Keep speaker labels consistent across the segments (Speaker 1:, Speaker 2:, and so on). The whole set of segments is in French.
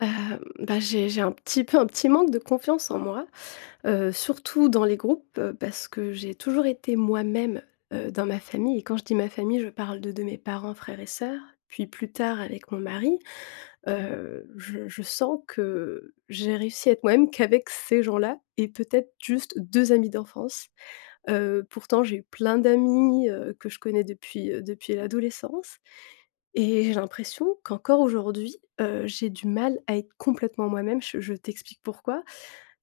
Speaker 1: Hem, bah, j'ai un petit peu un petit manque de confiance en moi, surtout dans les groupes, parce que j'ai toujours été moi-même, dans ma famille et quand je dis ma famille, je parle de mes parents, frères et sœurs, puis plus tard avec mon mari. Je sens que j'ai réussi à être moi-même qu'avec ces gens-là et peut-être juste 2 amis d'enfance. Pourtant j'ai eu plein d'amis, que je connais depuis, depuis l'adolescence et j'ai l'impression qu'encore aujourd'hui, j'ai du mal à être complètement moi-même. Je t'explique pourquoi,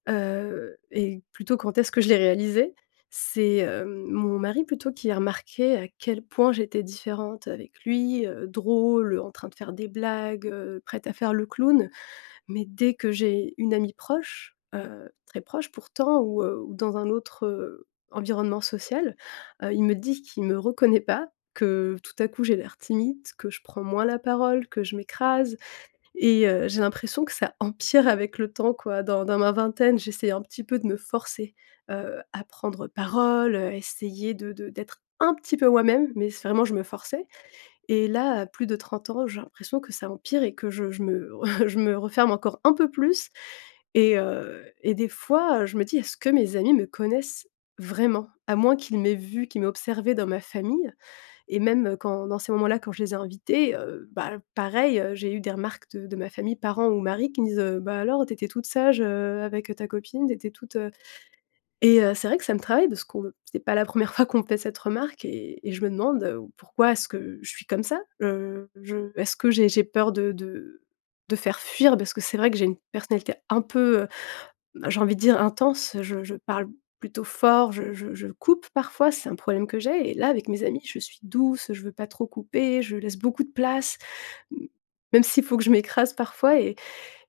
Speaker 1: et plutôt quand est-ce que je l'ai réalisé? C'est, hem, mon mari plutôt qui a remarqué à quel point j'étais différente avec lui, drôle, en train de faire des blagues, prête à faire le clown. Mais dès que j'ai une amie proche, très proche pourtant ou dans un autre, environnement social, il me dit qu'il me reconnaît pas, que tout à coup j'ai l'air timide, que je prends moins la parole, que je m'écrase et j'ai l'impression que ça empire avec le temps quoi. Dans ma vingtaine, j'essayais un petit peu de me forcer, à prendre parole, essayer de d'être un petit peu moi-même, mais c'est vraiment je me forçais et là, à plus de 30 ans, j'ai l'impression que ça empire et que je me je me referme encore un peu plus et des fois, je me dis: «Est-ce que mes amis me connaissent vraiment?» À moins qu'ils m'aient vu, qu'ils m'aient observée dans ma famille et même, quand dans ces moments-là, quand je les ai invités, bah, pareil, j'ai eu des remarques de ma famille, parents ou mari qui me disent, «Bah, alors t'étais toute sage, avec ta copine, t'étais toute, et c'est vrai que ça me travaille parce qu'on c'est pas la première fois qu'on me fait cette remarque et je me demande, pourquoi est-ce que je suis comme ça? Je Est-ce que j'ai peur de faire fuir? Parce que c'est vrai que j'ai une personnalité un peu, j'ai envie de dire intense, je parle plutôt fort, je coupe parfois, c'est un problème que j'ai et là avec mes amis, je suis douce, je veux pas trop couper, je laisse beaucoup de place, m même s'il faut que je m'écrase parfois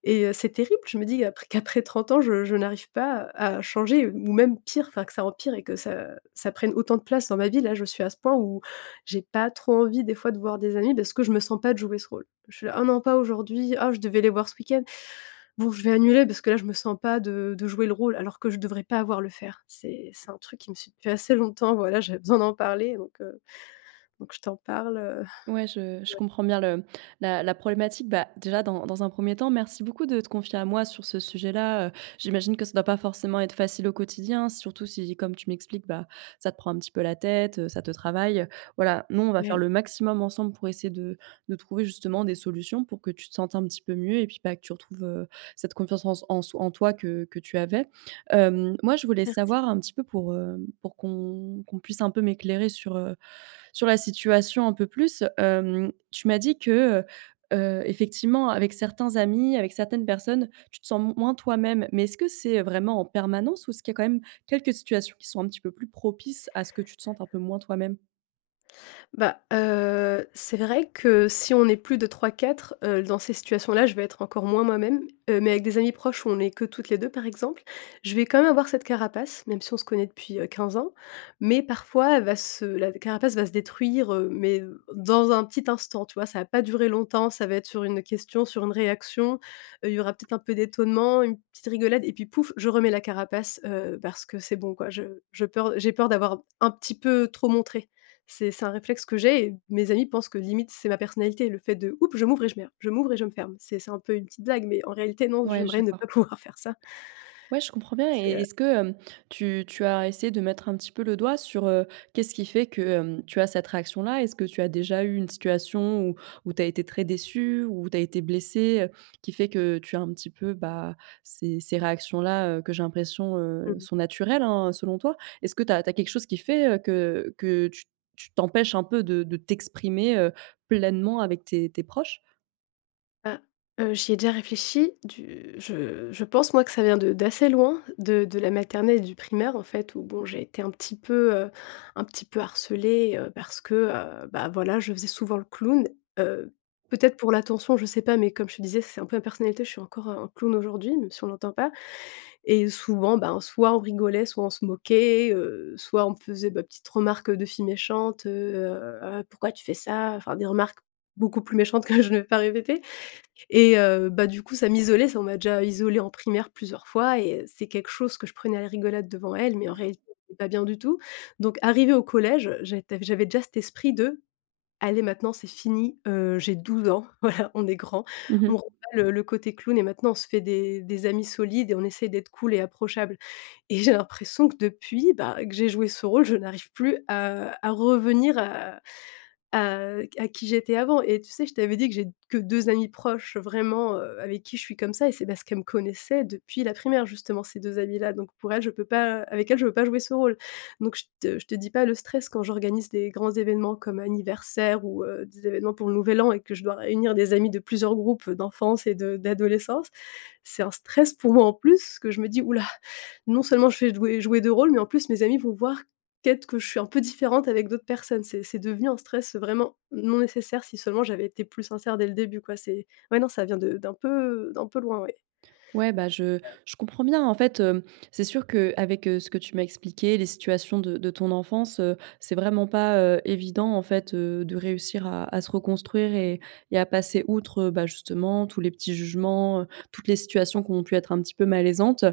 Speaker 1: et c'est terrible, je me dis après qu'après 30 ans, je n'arrive pas à changer ou même pire, enfin que ça empire et que ça ça prenne autant de place dans ma vie. Là, je suis à ce point où j'ai pas trop envie des fois de voir des amis parce que je me sens pas de jouer ce rôle. Je suis là: «Ah non, pas aujourd'hui. Ah, je devais les voir ce week-end. Bon, je vais annuler parce que là, je me sens pas de jouer le rôle», alors que je devrais pas avoir le faire. C'est un truc qui me suit depuis assez longtemps, voilà, j'avais besoin d'en parler donc je t'en parle,
Speaker 2: Ouais, je comprends bien le la la problématique. Bah, déjà dans un premier temps, merci beaucoup de te confier à moi sur ce sujet-là. J'imagine que ça ne doit pas forcément être facile au quotidien, surtout si, comme tu m'expliques, bah, ça te prend un petit peu la tête, ça te travaille, voilà. Nous, on va faire
Speaker 1: ouais.
Speaker 2: le maximum ensemble pour essayer de trouver justement des solutions pour que tu te sentes un petit peu mieux et puis, bah, que tu retrouves, cette confiance en toi que tu avais. Hem, moi, je voulais savoir un petit peu pour qu'on puisse un peu m'éclairer sur, sur la situation un peu plus. Hem, tu m'as dit que, heu effectivement, avec certains amis, avec certaines personnes, tu te sens moins toi-même. Mais est-ce que c'est vraiment en permanence ou est-ce qu'il y a quand même quelques situations qui sont un petit peu plus propices à ce que tu te sentes un peu moins toi-même?
Speaker 1: Bah, c'est vrai que si on est plus de trois quatre dans ces situations-là, je vais être encore moins moi-même, mais avec des amis proches où on est que toutes les 2, par exemple, je vais quand même avoir cette carapace, même si on se connaît depuis, 15 ans. Mais parfois elle va se la carapace va se détruire, mais dans un petit instant, tu vois? Ça va pas durer longtemps, ça va être sur une question, sur une réaction, il y aura peut-être un peu d'étonnement, une petite rigolade et puis pouf, je remets la carapace, parce que c'est bon quoi, je peur j'ai peur d'avoir un petit peu trop montré. C'est un réflexe que j'ai et mes amis pensent que limite c'est ma personnalité, le fait de: «Oups, je m'ouvre et je me ferme». C'est un peu une petite blague, mais en réalité non,
Speaker 2: Ouais, je
Speaker 1: j'aimerais ne
Speaker 2: d'accord.
Speaker 1: pas pouvoir faire ça.
Speaker 2: Ouais, je comprends bien.
Speaker 1: C'est,
Speaker 2: Et
Speaker 1: heu
Speaker 2: est-ce que, hem, tu as essayé de mettre un petit peu le doigt sur, qu'est-ce qui fait que, hem, tu as cette réaction-là? Est-ce que tu as déjà eu une situation où où tu as été très déçu, où tu as été blessé, qui fait que tu as un petit peu, bah, ces réactions-là, que j'ai l'impression,
Speaker 1: mmh mh.
Speaker 2: sont naturelles, hein, selon toi? Est-ce que tu as quelque chose qui fait, que tu tu t'empêches un peu de t'exprimer, pleinement avec tes proches?
Speaker 1: Bah, j'y ai déjà réfléchi du je pense moi que ça vient de d'assez loin, de la maternelle et du primaire en fait où bon, j'ai été un petit peu harcelée, parce que, bah, voilà, je faisais souvent le clown, heu, peut-être pour l'attention, je sais pas, mais comme je te disais, c'est un peu ma personnalité, je suis encore un clown aujourd'hui, même si on l'entend pas. Et souvent, ben, soit on rigolait, soit on se moquait, soit on me faisait ma petite remarque de fille méchante, «Ah, pourquoi tu fais ça?» Enfin des remarques beaucoup plus méchantes que je ne vais pas répéter et bah, du coup, ça m'isolait, ça on m'a déjà isolée en primaire plusieurs fois et c'est quelque chose que je prenais à la rigolade devant elle, mais en réalité, c'était pas bien du tout. Donc arrivée au collège, j'avais déjà cet esprit de: allez maintenant c'est fini, j'ai 12 ans, voilà, on est grand. On rebat le côté clown et maintenant on se fait des amis solides et on essaie d'être cool et approchable et j'ai l'impression que depuis, bah, que j'ai joué ce rôle, je n'arrive plus à revenir à à qui j'étais avant et tu sais, je t'avais dit que j'ai que 2 amis proches vraiment, avec qui je suis comme ça et c'est parce qu'elles me connaissaient depuis la primaire justement ces 2 amis là donc pour elles je peux pas avec elles je peux pas jouer ce rôle donc je te dis pas le stress quand j'organise des grands événements comme anniversaire ou, des événements pour le nouvel an et que je dois réunir des amis de plusieurs groupes d'enfance et de d'adolescence. C'est un stress pour moi en plus que je me dis: oula non seulement je fais jouer 2 rôles mais en plus mes amis vont voir peut-être que je suis un peu différente avec d'autres personnes. C'est devenu un stress vraiment non nécessaire si seulement j'avais été plus sincère dès le début, quoi. C'est ouais, non, ça vient de d'un peu loin, ouais.
Speaker 2: Ouais, bah, je comprends bien. En fait, hem, c'est sûr qu'avec, ce que tu m'as expliqué, les situations de ton enfance, c'est vraiment pas, évident, en fait, de réussir à se reconstruire et à passer outre, bah, justement, tous les petits jugements, toutes les situations qui ont pu être un petit peu malaisantes.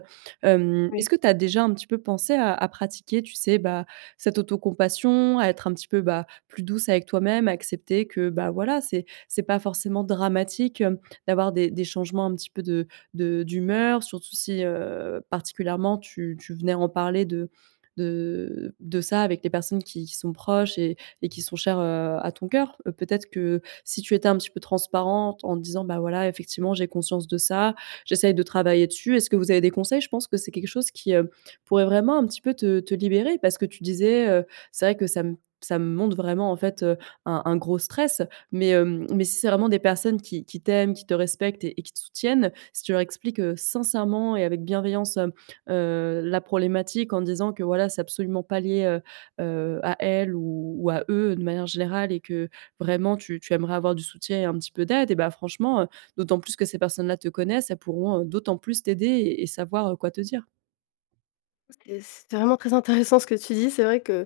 Speaker 2: Hem, est-ce que tu as déjà un petit peu pensé à pratiquer, tu sais, bah, cette autocompassion, à être un petit peu, bah, plus douce avec toi-même, à accepter que, bah, voilà, c'est pas forcément dramatique, hem, d'avoir des changements un petit peu de d'humeur, surtout si, particulièrement tu venais en parler de ça avec les personnes qui sont proches et qui sont chères, à ton cœur. Peut-être que si tu étais un petit peu transparente en disant: «Bah, voilà, effectivement, j'ai conscience de ça, j'essaye de travailler dessus». Est-ce que vous avez des conseils? Je pense que c'est quelque chose qui, pourrait vraiment un petit peu te libérer parce que tu disais, «C'est vrai que ça me montre vraiment, en fait, un gros stress». Mais, hem, mais si c'est vraiment des personnes qui t'aiment, qui te respectent et qui te soutiennent, si tu leur expliques, sincèrement et avec bienveillance, la problématique en disant que voilà, c'est absolument pas lié, à elle ou à eux de manière générale et que vraiment tu aimerais avoir du soutien et un petit peu d'aide et bah, franchement, d'autant plus que ces personnes-là te connaissent, elles pourront, d'autant plus t'aider et savoir, quoi te dire.
Speaker 1: C'est vraiment très intéressant ce que tu dis. C'est vrai que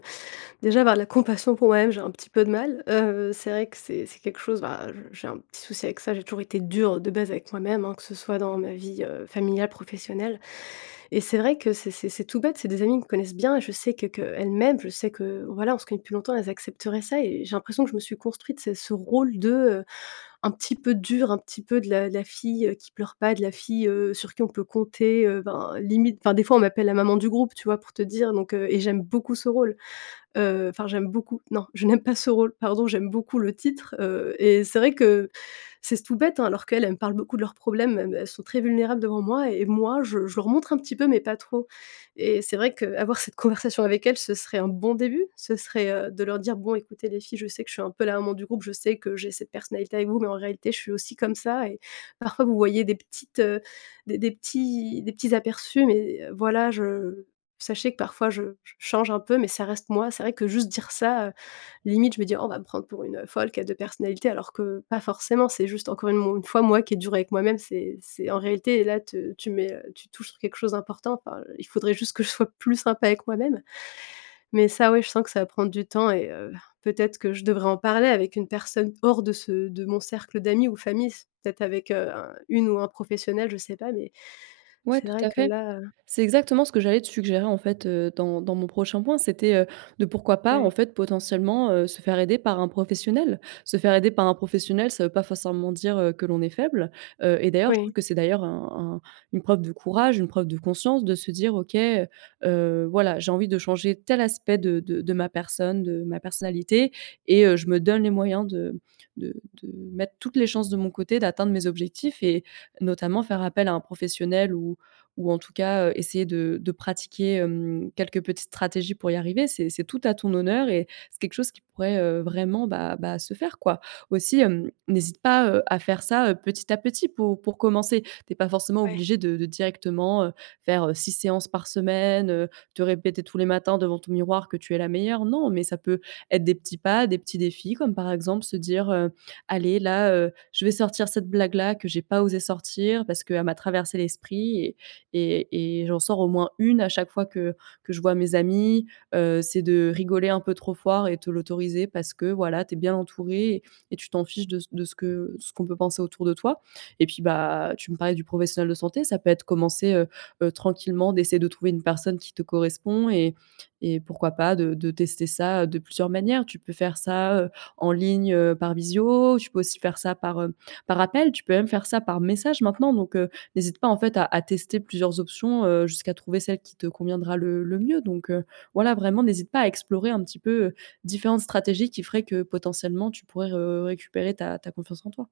Speaker 1: déjà avoir de la compassion pour moi-même, j'ai un petit peu de mal. C'est vrai que c'est quelque chose, bah, je j'ai un petit souci avec ça. J'ai toujours été dure de base avec moi-même, hein, que ce soit dans ma vie, familiale, professionnelle et c'est vrai que c'est tout bête, c'est des amis qui me connaissent bien et je sais que qu'elles m'aiment, je sais que, voilà, on se connaît depuis longtemps, elles accepteraient ça et j'ai l'impression que je me suis construite ce rôle de, un petit peu dure, un petit peu de la fille, qui pleure pas, de la fille, sur qui on peut compter, ben, limite enfin, des fois, on m'appelle la maman du groupe, tu vois, pour te dire et j'aime beaucoup ce rôle. Enfin j'aime beaucoup non, je n'aime pas ce rôle, pardon, j'aime beaucoup le titre, et c'est vrai que c'est tout bête, hein, alors qu'elles, elles me parlent beaucoup de leurs problèmes, elles sont très vulnérables devant moi et moi je leur montre un petit peu mais pas trop et c'est vrai qu'avoir cette conversation avec elles, ce serait un bon début. Ce serait, de leur dire: «Bon écoutez les filles, je sais que je suis un peu la maman du groupe, je sais que j'ai cette personnalité avec vous, mais en réalité je suis aussi comme ça et parfois vous voyez des petites, des petits aperçus mais voilà je sachez que parfois je change un peu, mais ça reste moi. C'est vrai que juste dire ça, limite je me dis: «Oh, on va me prendre pour une, folle qui a 2 personnalités», alors que pas forcément. C'est juste encore une mo une fois moi qui est dur avec moi-même. C'est en réalité là te tu mets, tu touches sur quelque chose d'important. Enfin, il faudrait juste que je sois plus sympa avec moi-même. Mais ça, ouais, je sens que ça va prendre du temps et peut-être que je devrais en parler avec une personne hors de mon cercle d'amis ou famille. Peut-être avec, un une ou un professionnel, je sais pas, mais
Speaker 2: Ouais,
Speaker 1: c'est
Speaker 2: tout
Speaker 1: vrai
Speaker 2: à
Speaker 1: que
Speaker 2: fait.
Speaker 1: là,
Speaker 2: C'est exactement ce que j'allais te suggérer en fait, dans mon prochain point. C'était, de pourquoi pas en
Speaker 1: ouais.
Speaker 2: fait potentiellement, se faire aider par un professionnel. Se faire aider par un professionnel, ça veut pas forcément dire, que l'on est faible, et d'ailleurs je trouve
Speaker 1: Oui.
Speaker 2: que c'est d'ailleurs un une preuve de courage, une preuve de conscience de se dire: «OK, voilà, j'ai envie de changer tel aspect de ma personne, de ma personnalité et je me donne les moyens de de mettre toutes les chances de mon côté d'atteindre mes objectifs», et notamment faire appel à un professionnel ou en tout cas, essayer de pratiquer, hem, quelques petites stratégies pour y arriver. C'est tout à ton honneur et c'est quelque chose qui pourrait, vraiment, bah, se faire, quoi. Aussi, hem, n'hésite pas, à faire ça, petit à petit pour commencer. T'es pas forcément
Speaker 1: Ouais.
Speaker 2: obligé de directement, faire, 6 séances par semaine, te répéter tous les matins devant ton miroir que tu es la meilleure. Non, mais ça peut être des petits pas, des petits défis comme, par exemple, se dire, «Allez là, je vais sortir cette blague-là que j'ai pas osé sortir parce qu'elle m'a traversé l'esprit et et j'en sors au moins une à chaque fois que je vois mes amis, c'est de rigoler un peu trop fort et te l'autoriser parce que, voilà, tu es bien entouré et tu t'en fiches de ce que ce qu'on peut penser autour de toi et puis, bah, tu me parlais du professionnel de santé, ça peut être commencer, tranquillement d'essayer de trouver une personne qui te correspond et pourquoi pas de tester ça, de plusieurs manières. Tu peux faire ça, en ligne, par visio, tu peux aussi faire ça par, par appel, tu peux même faire ça par message maintenant donc, n'hésite pas en fait à tester plusieurs options, jusqu'à trouver celle qui te conviendra le mieux donc voilà, vraiment n'hésite pas à explorer un petit peu, différentes stratégies qui feraient que potentiellement tu pourrais re récupérer ta confiance en toi.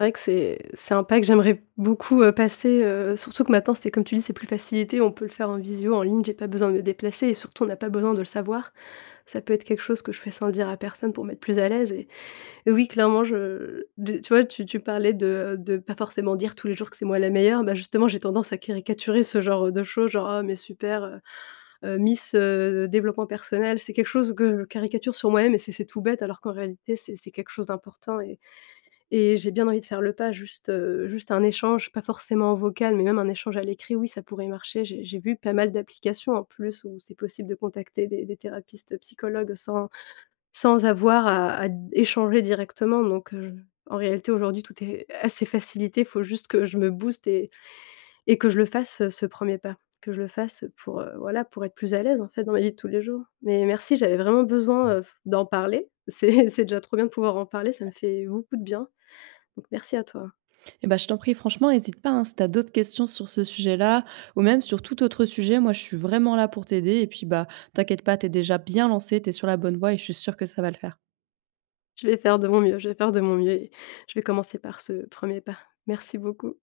Speaker 1: C'est vrai que c'est un pas que j'aimerais beaucoup, passer, surtout que maintenant c'est comme tu dis, c'est plus facilité, on peut le faire en visio, en ligne, j'ai pas besoin de me déplacer et surtout on n'a pas besoin de le savoir. Ça peut être quelque chose que je fais sans le dire à personne pour m'être plus à l'aise et oui clairement je de tu vois, tu parlais de pas forcément dire tous les jours que c'est moi la meilleure, bah, justement j'ai tendance à caricaturer ce genre, de choses, genre: «Oh mais super, miss, développement personnel». C'est quelque chose que je caricature sur moi-même et c'est tout bête alors qu'en réalité c'est quelque chose d'important et j'ai bien envie de faire le pas, juste, juste un échange, pas forcément en vocal, mais même un échange à l'écrit, oui, ça pourrait marcher. J'ai vu pas mal d'applications en plus où c'est possible de contacter des thérapeutes psychologues sans avoir à échanger directement en réalité, aujourd'hui, tout est assez facilité. Il faut juste que je me booste et que je le fasse, ce premier pas, que je le fasse pour, voilà, pour être plus à l'aise, en fait, dans ma vie de tous les jours. Mais merci, j'avais vraiment besoin, d'en parler. C'est c'est déjà trop bien de pouvoir en parler, ça me fait beaucoup de bien, donc merci à toi.
Speaker 2: Et ben je t'en prie, franchement, n'hésite pas, hein, si tu as d'autres questions sur ce sujet-là ou même sur tout autre sujet, moi je suis vraiment là pour t'aider et puis, bah, t'inquiète pas, tu es déjà bien lancé, tu es sur la bonne voie et je suis sûre que ça va le faire.
Speaker 1: Je vais faire de mon mieux, je vais faire de mon mieux et je vais commencer par ce premier pas. Merci beaucoup.